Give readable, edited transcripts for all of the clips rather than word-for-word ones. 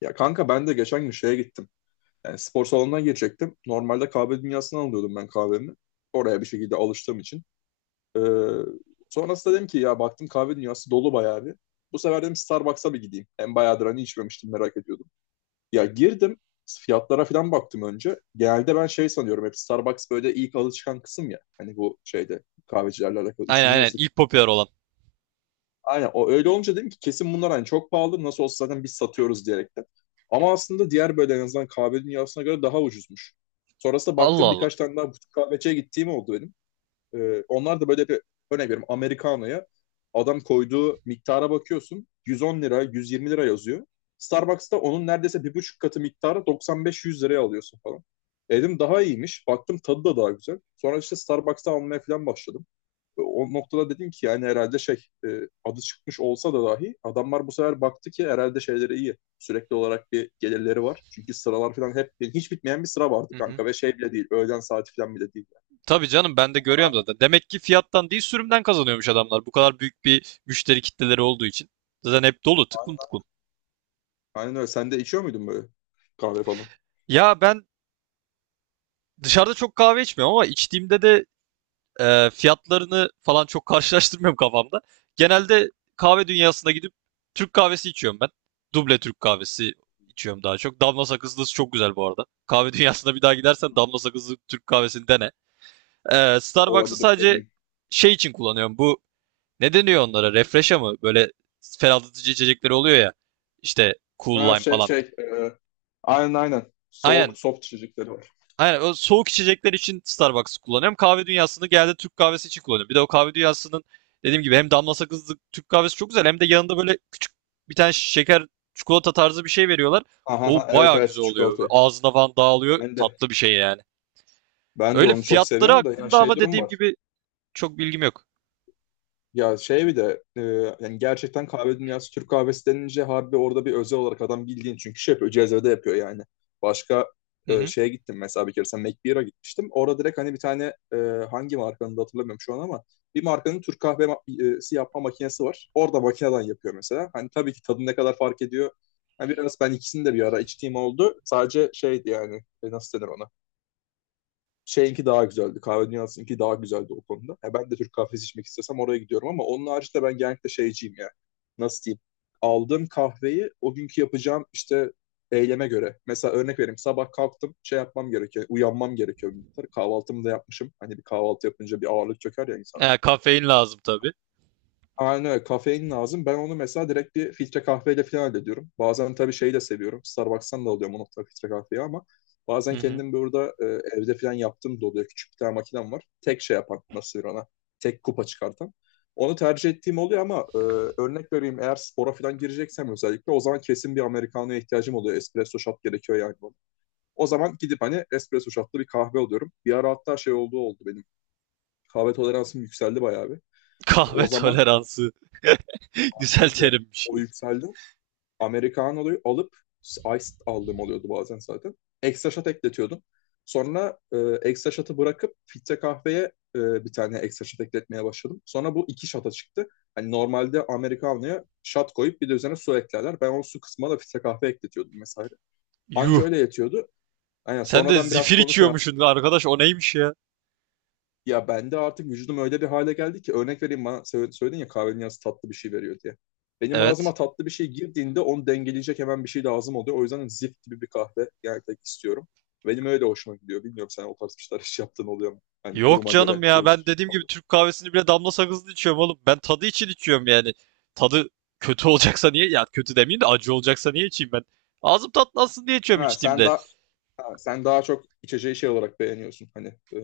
Ya kanka ben de geçen gün şeye gittim. Yani spor salonuna girecektim. Normalde kahve dünyasından alıyordum ben kahvemi. Oraya bir şekilde alıştığım için. Ee, sonrasında dedim ki ya baktım kahve dünyası dolu bayağı bir. Bu sefer dedim Starbucks'a bir gideyim. Hem bayağıdır hani içmemiştim merak ediyordum. Ya girdim fiyatlara falan baktım önce. Genelde ben şey sanıyorum hep Starbucks böyle ilk alı çıkan kısım ya. Hani bu şeyde kahvecilerle alakalı. Aynen Üçüncü aynen nesil. ilk popüler olan. Aynen o öyle olunca dedim ki kesin bunlar hani çok pahalı nasıl olsa zaten biz satıyoruz diyerek de. Ama aslında diğer böyle en azından kahve dünyasına göre daha ucuzmuş. Sonrasında Allah baktım Allah. birkaç tane daha butik kahveciye gittiğim oldu benim. Onlar da böyle bir örnek veriyorum Americano'ya adam koyduğu miktara bakıyorsun 110 lira 120 lira yazıyor. Starbucks'ta onun neredeyse bir buçuk katı miktarı 95-100 liraya alıyorsun falan. Dedim daha iyiymiş. Baktım tadı da daha güzel. Sonra işte Starbucks'ta almaya falan başladım o noktada dedim ki yani herhalde şey adı çıkmış olsa da dahi adamlar bu sefer baktı ki herhalde şeyleri iyi. Sürekli olarak bir gelirleri var. Çünkü sıralar falan hep yani hiç bitmeyen bir sıra vardı Hı hı. kanka ve şey bile değil. Öğlen saati falan bile değil. Yani. Tabii canım ben de görüyorum zaten. Demek ki fiyattan değil sürümden kazanıyormuş adamlar. Bu kadar büyük bir müşteri kitleleri olduğu için. Zaten hep dolu tıklım Aynen, tıklım. aynen öyle. Sen de içiyor muydun böyle kahve falan? Ya ben dışarıda çok kahve içmiyorum ama içtiğimde de fiyatlarını falan çok karşılaştırmıyorum kafamda. Genelde kahve dünyasına gidip Türk kahvesi içiyorum ben. Duble Türk kahvesi içiyorum daha çok. Damla sakızlısı çok güzel bu arada. Kahve dünyasına bir daha gidersen Hmm. damla sakızlı Türk kahvesini dene. Starbucks'ı Olabilir sadece deneyeyim. şey için kullanıyorum. Bu ne deniyor onlara? Refresh'a mı? Böyle ferahlatıcı içecekleri oluyor ya. İşte Cool Ha Lime falan. Aynen aynen. Aynen. Soğuk soft içecekleri var. Aynen. O soğuk içecekler için Starbucks'ı kullanıyorum. Kahve dünyasını geldi Türk kahvesi için kullanıyorum. Bir de o kahve dünyasının dediğim gibi hem damla sakızlı Türk kahvesi çok güzel hem de yanında böyle küçük bir tane şeker çikolata tarzı bir şey veriyorlar. Aha, O aha, evet bayağı evet güzel oluyor. çikolatayı. Ağzına falan dağılıyor. Ben de Tatlı bir şey yani. ben de Öyle onu çok fiyatları seviyorum da ya hakkında şey ama durum dediğim var. gibi çok bilgim yok. Ya şey bir de yani gerçekten kahve dünyası Türk kahvesi denince harbi orada bir özel olarak adam bildiğin çünkü şey yapıyor cezvede yapıyor yani. Başka Hı hı. şeye gittim mesela bir kere sen McBeer'a gitmiştim. Orada direkt hani bir tane e, hangi markanın da hatırlamıyorum şu an ama bir markanın Türk kahvesi yapma makinesi var. Orada makineden yapıyor mesela. Hani tabii ki tadı ne kadar fark ediyor. Hani biraz ben ikisini de bir ara içtiğim oldu. Sadece şeydi yani nasıl denir ona? Şeyinki daha güzeldi. Kahve Dünyası'nınki daha güzeldi o konuda. Ya ben de Türk kahvesi içmek istesem oraya gidiyorum ama onun haricinde ben genellikle şeyciyim yani. Nasıl diyeyim? Aldığım kahveyi o günkü yapacağım işte eyleme göre. Mesela örnek vereyim. Sabah kalktım şey yapmam gerekiyor. Uyanmam gerekiyor. Kahvaltımı da yapmışım. Hani bir kahvaltı yapınca bir ağırlık çöker ya insan. E, kafein lazım tabii. Aynen öyle. Kafein lazım. Ben onu mesela direkt bir filtre kahveyle falan hallediyorum. Bazen tabii şeyi de seviyorum. Starbucks'tan da alıyorum o nokta filtre kahveyi ama bazen Hı hı. kendim burada evde falan yaptığım da oluyor. Küçük bir tane makinem var. Tek şey yapan nasıl denir ona? Tek kupa çıkartan. Onu tercih ettiğim oluyor ama örnek vereyim eğer spora falan gireceksem özellikle o zaman kesin bir Americano'ya ihtiyacım oluyor. Espresso shot gerekiyor yani bana. O zaman gidip hani espresso shotlı bir kahve alıyorum. Bir ara hatta şey olduğu oldu benim. Kahve toleransım yükseldi bayağı bir. O Kahve zaman toleransı. Güzel aynen öyle. terimmiş. O yükseldi. Americano'yu alıp Ice aldığım oluyordu bazen zaten. Ekstra shot ekletiyordum. Sonra ekstra shot'ı bırakıp filtre kahveye bir tane ekstra shot ekletmeye başladım. Sonra bu iki shot'a çıktı. Hani normalde Americano'ya shot koyup bir de üzerine su eklerler. Ben o su kısmına da filtre kahve ekletiyordum mesela. Anca Yuh. öyle yetiyordu. Aynen Sen de sonradan zifir birazcık onu şey içiyormuşsun yaptım. arkadaş o neymiş ya? Ya bende artık vücudum öyle bir hale geldi ki örnek vereyim bana söyledin ya kahvenin yanında tatlı bir şey veriyor diye. Benim Evet. ağzıma tatlı bir şey girdiğinde onu dengeleyecek hemen bir şey lazım oluyor. O yüzden zift gibi bir kahve gerçekten istiyorum. Benim öyle hoşuma gidiyor. Bilmiyorum sen o tarz bir şeyler hiç yaptığın oluyor mu? Hani Yok duruma canım göre ya ben değişiklik dediğim gibi oldu. Türk kahvesini bile damla sakızlı içiyorum oğlum. Ben tadı için içiyorum yani. Tadı kötü olacaksa niye? Ya kötü demeyeyim de acı olacaksa niye içeyim ben? Ağzım tatlansın diye içiyorum Ha, sen içtiğimde. daha ha, sen daha çok içeceği şey olarak beğeniyorsun hani e,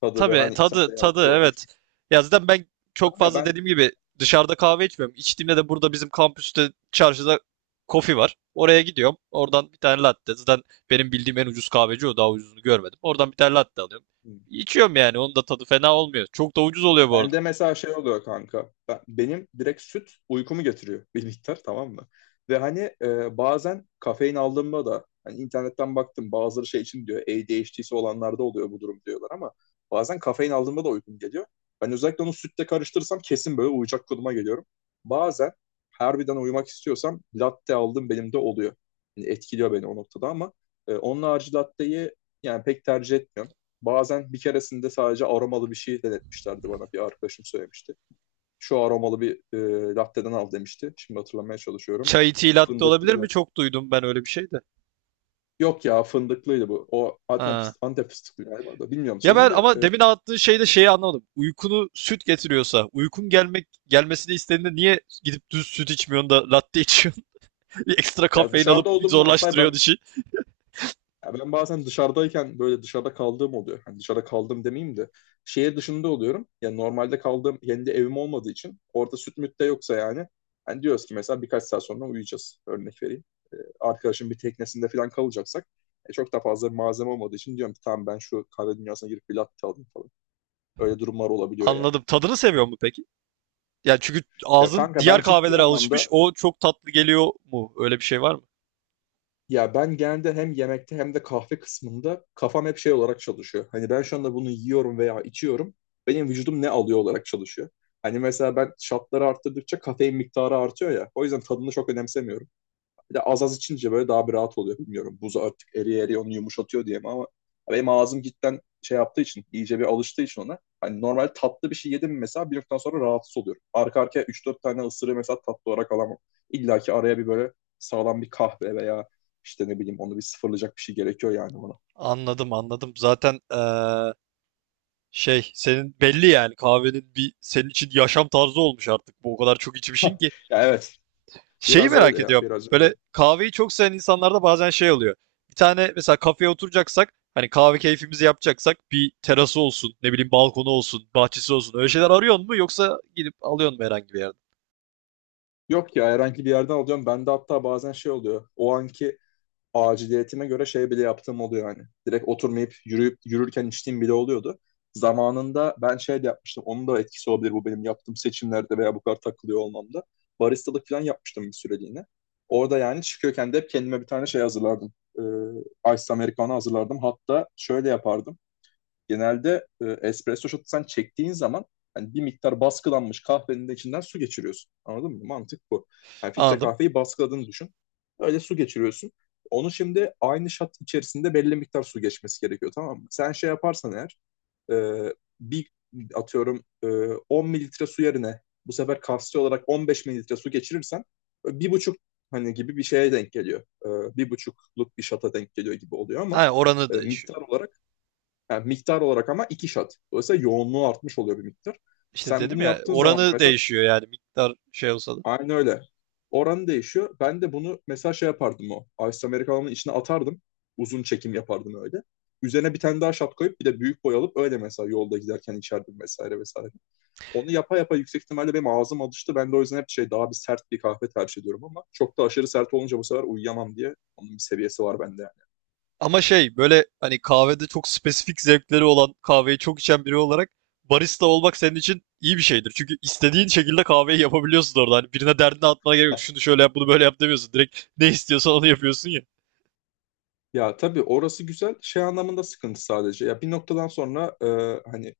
tadı ve Tabii hani sende tadı yarattığı tadı o evet. etkinden Ya zaten ben çok fazla ya dediğim gibi dışarıda kahve içmiyorum. İçtiğimde de burada bizim kampüste çarşıda kofi var. Oraya gidiyorum. Oradan bir tane latte. Zaten benim bildiğim en ucuz kahveci o. Daha ucuzunu görmedim. Oradan bir tane latte alıyorum. ben. İçiyorum yani. Onun da tadı fena olmuyor. Çok da ucuz oluyor bu arada. Bende mesela şey oluyor kanka. Benim direkt süt uykumu getiriyor bir miktar tamam mı? Ve hani bazen kafein aldığımda da hani internetten baktım bazıları şey için diyor ADHD'si olanlarda oluyor bu durum diyorlar ama bazen kafein aldığımda da uykum geliyor. Ben özellikle onu sütle karıştırırsam kesin böyle uyuyacak konuma geliyorum. Bazen harbiden uyumak istiyorsam latte aldım benim de oluyor. Yani etkiliyor beni o noktada ama onun harici latteyi yani pek tercih etmiyorum. Bazen bir keresinde sadece aromalı bir şey denetmişlerdi bana. Bir arkadaşım söylemişti. Şu aromalı bir latte'den al demişti. Şimdi hatırlamaya çalışıyorum. Çay tea latte Fındıklı olabilir mi? mı? Çok duydum ben öyle bir şey de. Yok ya fındıklıydı bu. O Antep, Ha. Antep fıstıklı galiba da. Bilmiyorum Ya şeyini ben de. ama demin anlattığın şeyde şeyi anlamadım. Uykunu süt getiriyorsa, uykun gelmesini istediğinde niye gidip düz süt içmiyorsun da latte içiyorsun? Bir ekstra Ya kafein alıp dışarıda olduğum varsa zorlaştırıyor ben dişi. ya ben bazen dışarıdayken böyle dışarıda kaldığım oluyor. Hani dışarıda kaldım demeyeyim de şehir dışında oluyorum. Yani normalde kaldığım kendi evim olmadığı için orada süt müt de yoksa yani. Hani diyoruz ki mesela birkaç saat sonra uyuyacağız. Örnek vereyim. Arkadaşın bir teknesinde falan kalacaksak çok da fazla bir malzeme olmadığı için diyorum ki tamam ben şu kahve dünyasına girip bir latte alayım falan. Öyle durumlar olabiliyor yani. Anladım. Tadını seviyor mu peki? Yani çünkü Ya ağzın kanka ben diğer ciddi kahvelere alışmış. anlamda O çok tatlı geliyor mu? Öyle bir şey var mı? ya ben genelde hem yemekte hem de kahve kısmında kafam hep şey olarak çalışıyor. Hani ben şu anda bunu yiyorum veya içiyorum. Benim vücudum ne alıyor olarak çalışıyor. Hani mesela ben şartları arttırdıkça kafein miktarı artıyor ya. O yüzden tadını çok önemsemiyorum. Bir de az az içince böyle daha bir rahat oluyor. Bilmiyorum buz artık eriye eriye onu yumuşatıyor diye mi ama benim ağzım cidden şey yaptığı için, iyice bir alıştığı için ona. Hani normal tatlı bir şey yedim mi mesela bir noktadan sonra rahatsız oluyorum. Arka arkaya 3-4 tane ısırığı mesela tatlı olarak alamam. İlla ki araya bir böyle sağlam bir kahve veya işte ne bileyim onu bir sıfırlayacak bir şey gerekiyor yani ona. Anladım, anladım. Zaten şey senin belli yani kahvenin bir senin için yaşam tarzı olmuş artık. Bu o kadar çok içmişsin ki. Ya evet Şeyi biraz merak öyle ya ediyorum. biraz Böyle öyle. kahveyi çok seven insanlarda bazen şey oluyor. Bir tane mesela kafeye oturacaksak hani kahve keyfimizi yapacaksak bir terası olsun, ne bileyim balkonu olsun, bahçesi olsun. Öyle şeyler arıyorsun mu yoksa gidip alıyorsun mu herhangi bir yerden? Yok ya herhangi bir yerden alıyorum. Bende hatta bazen şey oluyor. O anki aciliyetime göre şey bile yaptığım oluyor yani. Direkt oturmayıp yürüyüp yürürken içtiğim bile oluyordu. Zamanında ben şey de yapmıştım. Onun da etkisi olabilir bu benim yaptığım seçimlerde veya bu kadar takılıyor olmamda. Baristalık falan yapmıştım bir süreliğine. Orada yani çıkıyorken de hep kendime bir tane şey hazırlardım. Ice Americano hazırlardım. Hatta şöyle yapardım. Genelde espresso shot'u sen çektiğin zaman hani bir miktar baskılanmış kahvenin de içinden su geçiriyorsun. Anladın mı? Mantık bu. Yani filtre Anladım. kahveyi baskıladığını düşün. Öyle su geçiriyorsun. Onu şimdi aynı shot içerisinde belli miktar su geçmesi gerekiyor tamam mı? Sen şey yaparsan eğer e, bir atıyorum 10 mililitre su yerine bu sefer kapsül olarak 15 mililitre su geçirirsen bir buçuk hani gibi bir şeye denk geliyor. Bir buçukluk bir şata denk geliyor gibi oluyor ama Aynen oranı değişiyor. miktar olarak yani miktar olarak ama iki shot. Dolayısıyla yoğunluğu artmış oluyor bir miktar. İşte Sen dedim bunu ya yaptığın zaman da oranı mesela değişiyor yani miktar şey olsa da. aynı öyle. Oranı değişiyor. Ben de bunu mesela şey yapardım o. Ice Americano'nun içine atardım. Uzun çekim yapardım öyle. Üzerine bir tane daha shot koyup bir de büyük boy alıp öyle mesela yolda giderken içerdim vesaire vesaire. Onu yapa yapa yüksek ihtimalle benim ağzım alıştı. Ben de o yüzden hep şey daha bir sert bir kahve tercih ediyorum ama çok da aşırı sert olunca bu sefer uyuyamam diye onun bir seviyesi var bende yani. Ama şey böyle hani kahvede çok spesifik zevkleri olan kahveyi çok içen biri olarak barista olmak senin için iyi bir şeydir. Çünkü istediğin şekilde kahveyi yapabiliyorsun orada. Hani birine derdini atmana gerek yok. Şunu şöyle yap bunu böyle yap demiyorsun. Direkt ne istiyorsan onu yapıyorsun ya. Ya tabii orası güzel. Şey anlamında sıkıntı sadece. Ya bir noktadan sonra hani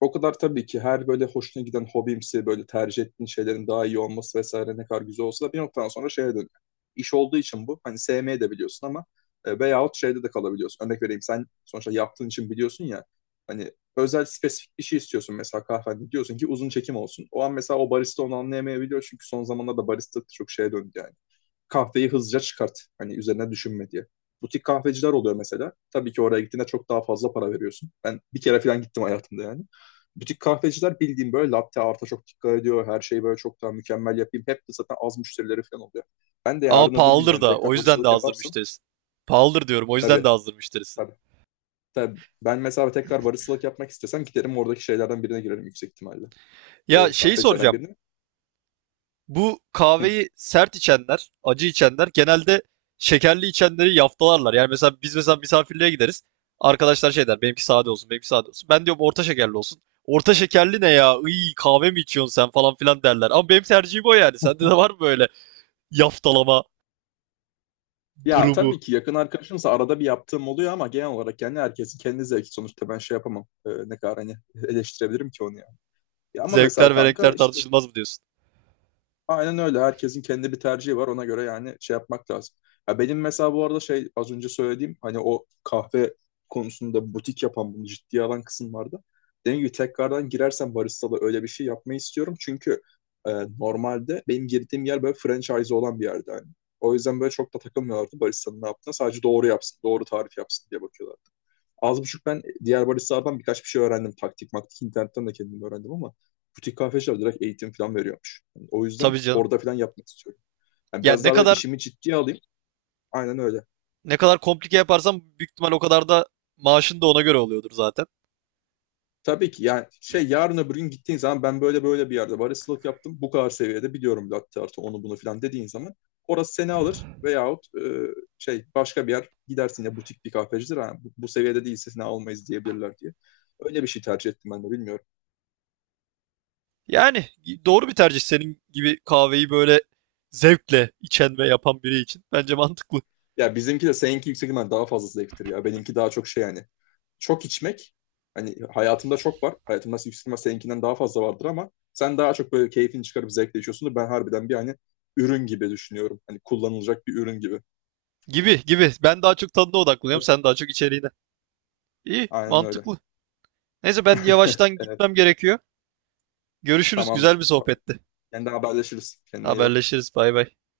o kadar tabii ki her böyle hoşuna giden hobimsi böyle tercih ettiğin şeylerin daha iyi olması vesaire ne kadar güzel olsa da bir noktadan sonra şeye dönüyor. İş olduğu için bu. Hani sevmeye de biliyorsun ama veyahut şeyde de kalabiliyorsun. Örnek vereyim sen sonuçta yaptığın için biliyorsun ya hani özel spesifik bir şey istiyorsun mesela kahvende diyorsun ki uzun çekim olsun. O an mesela o barista onu anlayamayabiliyor çünkü son zamanlarda barista çok şeye döndü yani kahveyi hızlıca çıkart. Hani üzerine düşünme diye. Butik kahveciler oluyor mesela. Tabii ki oraya gittiğinde çok daha fazla para veriyorsun. Ben bir kere falan gittim hayatımda yani. Butik kahveciler bildiğim böyle latte arta çok dikkat ediyor. Her şeyi böyle çok daha mükemmel yapayım. Hep de zaten az müşterileri falan oluyor. Ben de Ama yarın öbür gün pahalıdır yani da o tekrar yüzden de baristalık azdır yaparsın. müşterisi. Pahalıdır diyorum o yüzden de Tabii azdır müşterisi. tabii. Tabii ben mesela tekrar baristalık yapmak istesem giderim oradaki şeylerden birine girerim yüksek ihtimalle. Ya şeyi Kahvecilerden soracağım. birine. Bu Hı. kahveyi sert içenler, acı içenler genelde şekerli içenleri yaftalarlar. Yani mesela biz mesela misafirliğe gideriz. Arkadaşlar şey der, benimki sade olsun, benimki sade olsun. Ben diyorum orta şekerli olsun. Orta şekerli ne ya? İyi kahve mi içiyorsun sen falan filan derler. Ama benim tercihim o yani. Sende de var mı böyle yaftalama Ya durumu? tabii ki yakın arkadaşımsa arada bir yaptığım oluyor ama genel olarak yani herkesin kendi zevki sonuçta ben şey yapamam. Ne kadar hani eleştirebilirim ki onu ya. Ya ama mesela Zevkler ve renkler kanka işte tartışılmaz mı diyorsun? aynen öyle. Herkesin kendi bir tercihi var. Ona göre yani şey yapmak lazım. Ya benim mesela bu arada şey az önce söylediğim hani o kahve konusunda butik yapan bunu ciddiye alan kısım vardı. Dediğim gibi tekrardan girersem baristalı öyle bir şey yapmayı istiyorum. Çünkü e, normalde benim girdiğim yer böyle franchise olan bir yerde yani. O yüzden böyle çok da takılmıyorlardı baristanın ne yaptığına. Sadece doğru yapsın, doğru tarif yapsın diye bakıyorlar az buçuk ben diğer baristalardan birkaç bir şey öğrendim. Taktik maktik internetten de kendim öğrendim ama butik kahveciler direkt eğitim falan veriyormuş. Yani o yüzden Tabii canım. orada falan yapmak istiyorum. Yani Yani biraz ne daha böyle kadar işimi ciddiye alayım. Aynen öyle. ne kadar komplike yaparsam büyük ihtimal o kadar da maaşın da ona göre oluyordur zaten. Tabii ki yani şey yarın öbür gün gittiğin zaman ben böyle böyle bir yerde baristalık yaptım. Bu kadar seviyede biliyorum latte artı onu bunu falan dediğin zaman orası seni alır veyahut şey başka bir yer gidersin ya butik bir kahvecidir. Ha, bu seviyede değilse seni almayız diyebilirler diye. Öyle bir şey tercih ettim ben de bilmiyorum. Yani doğru bir tercih senin gibi kahveyi böyle zevkle içen ve yapan biri için. Bence mantıklı. Ya bizimki de seninki yüksek ihtimal daha fazla zevktir ya. Benimki daha çok şey yani. Çok içmek hani hayatımda çok var. Hayatımda yüksek ihtimal seninkinden daha fazla vardır ama sen daha çok böyle keyfini çıkarıp zevkle içiyorsundur. Ben harbiden bir hani ürün gibi düşünüyorum. Hani kullanılacak bir ürün gibi. Gibi gibi. Ben daha çok tadına odaklanıyorum. Evet. Sen daha çok içeriğine. İyi, Aynen öyle. mantıklı. Neyse ben yavaştan Evet. gitmem gerekiyor. Görüşürüz. Güzel Tamamdır. bir Tamam. sohbetti. Kendine haberleşiriz. Kendine iyi bak. Haberleşiriz. Bay bay.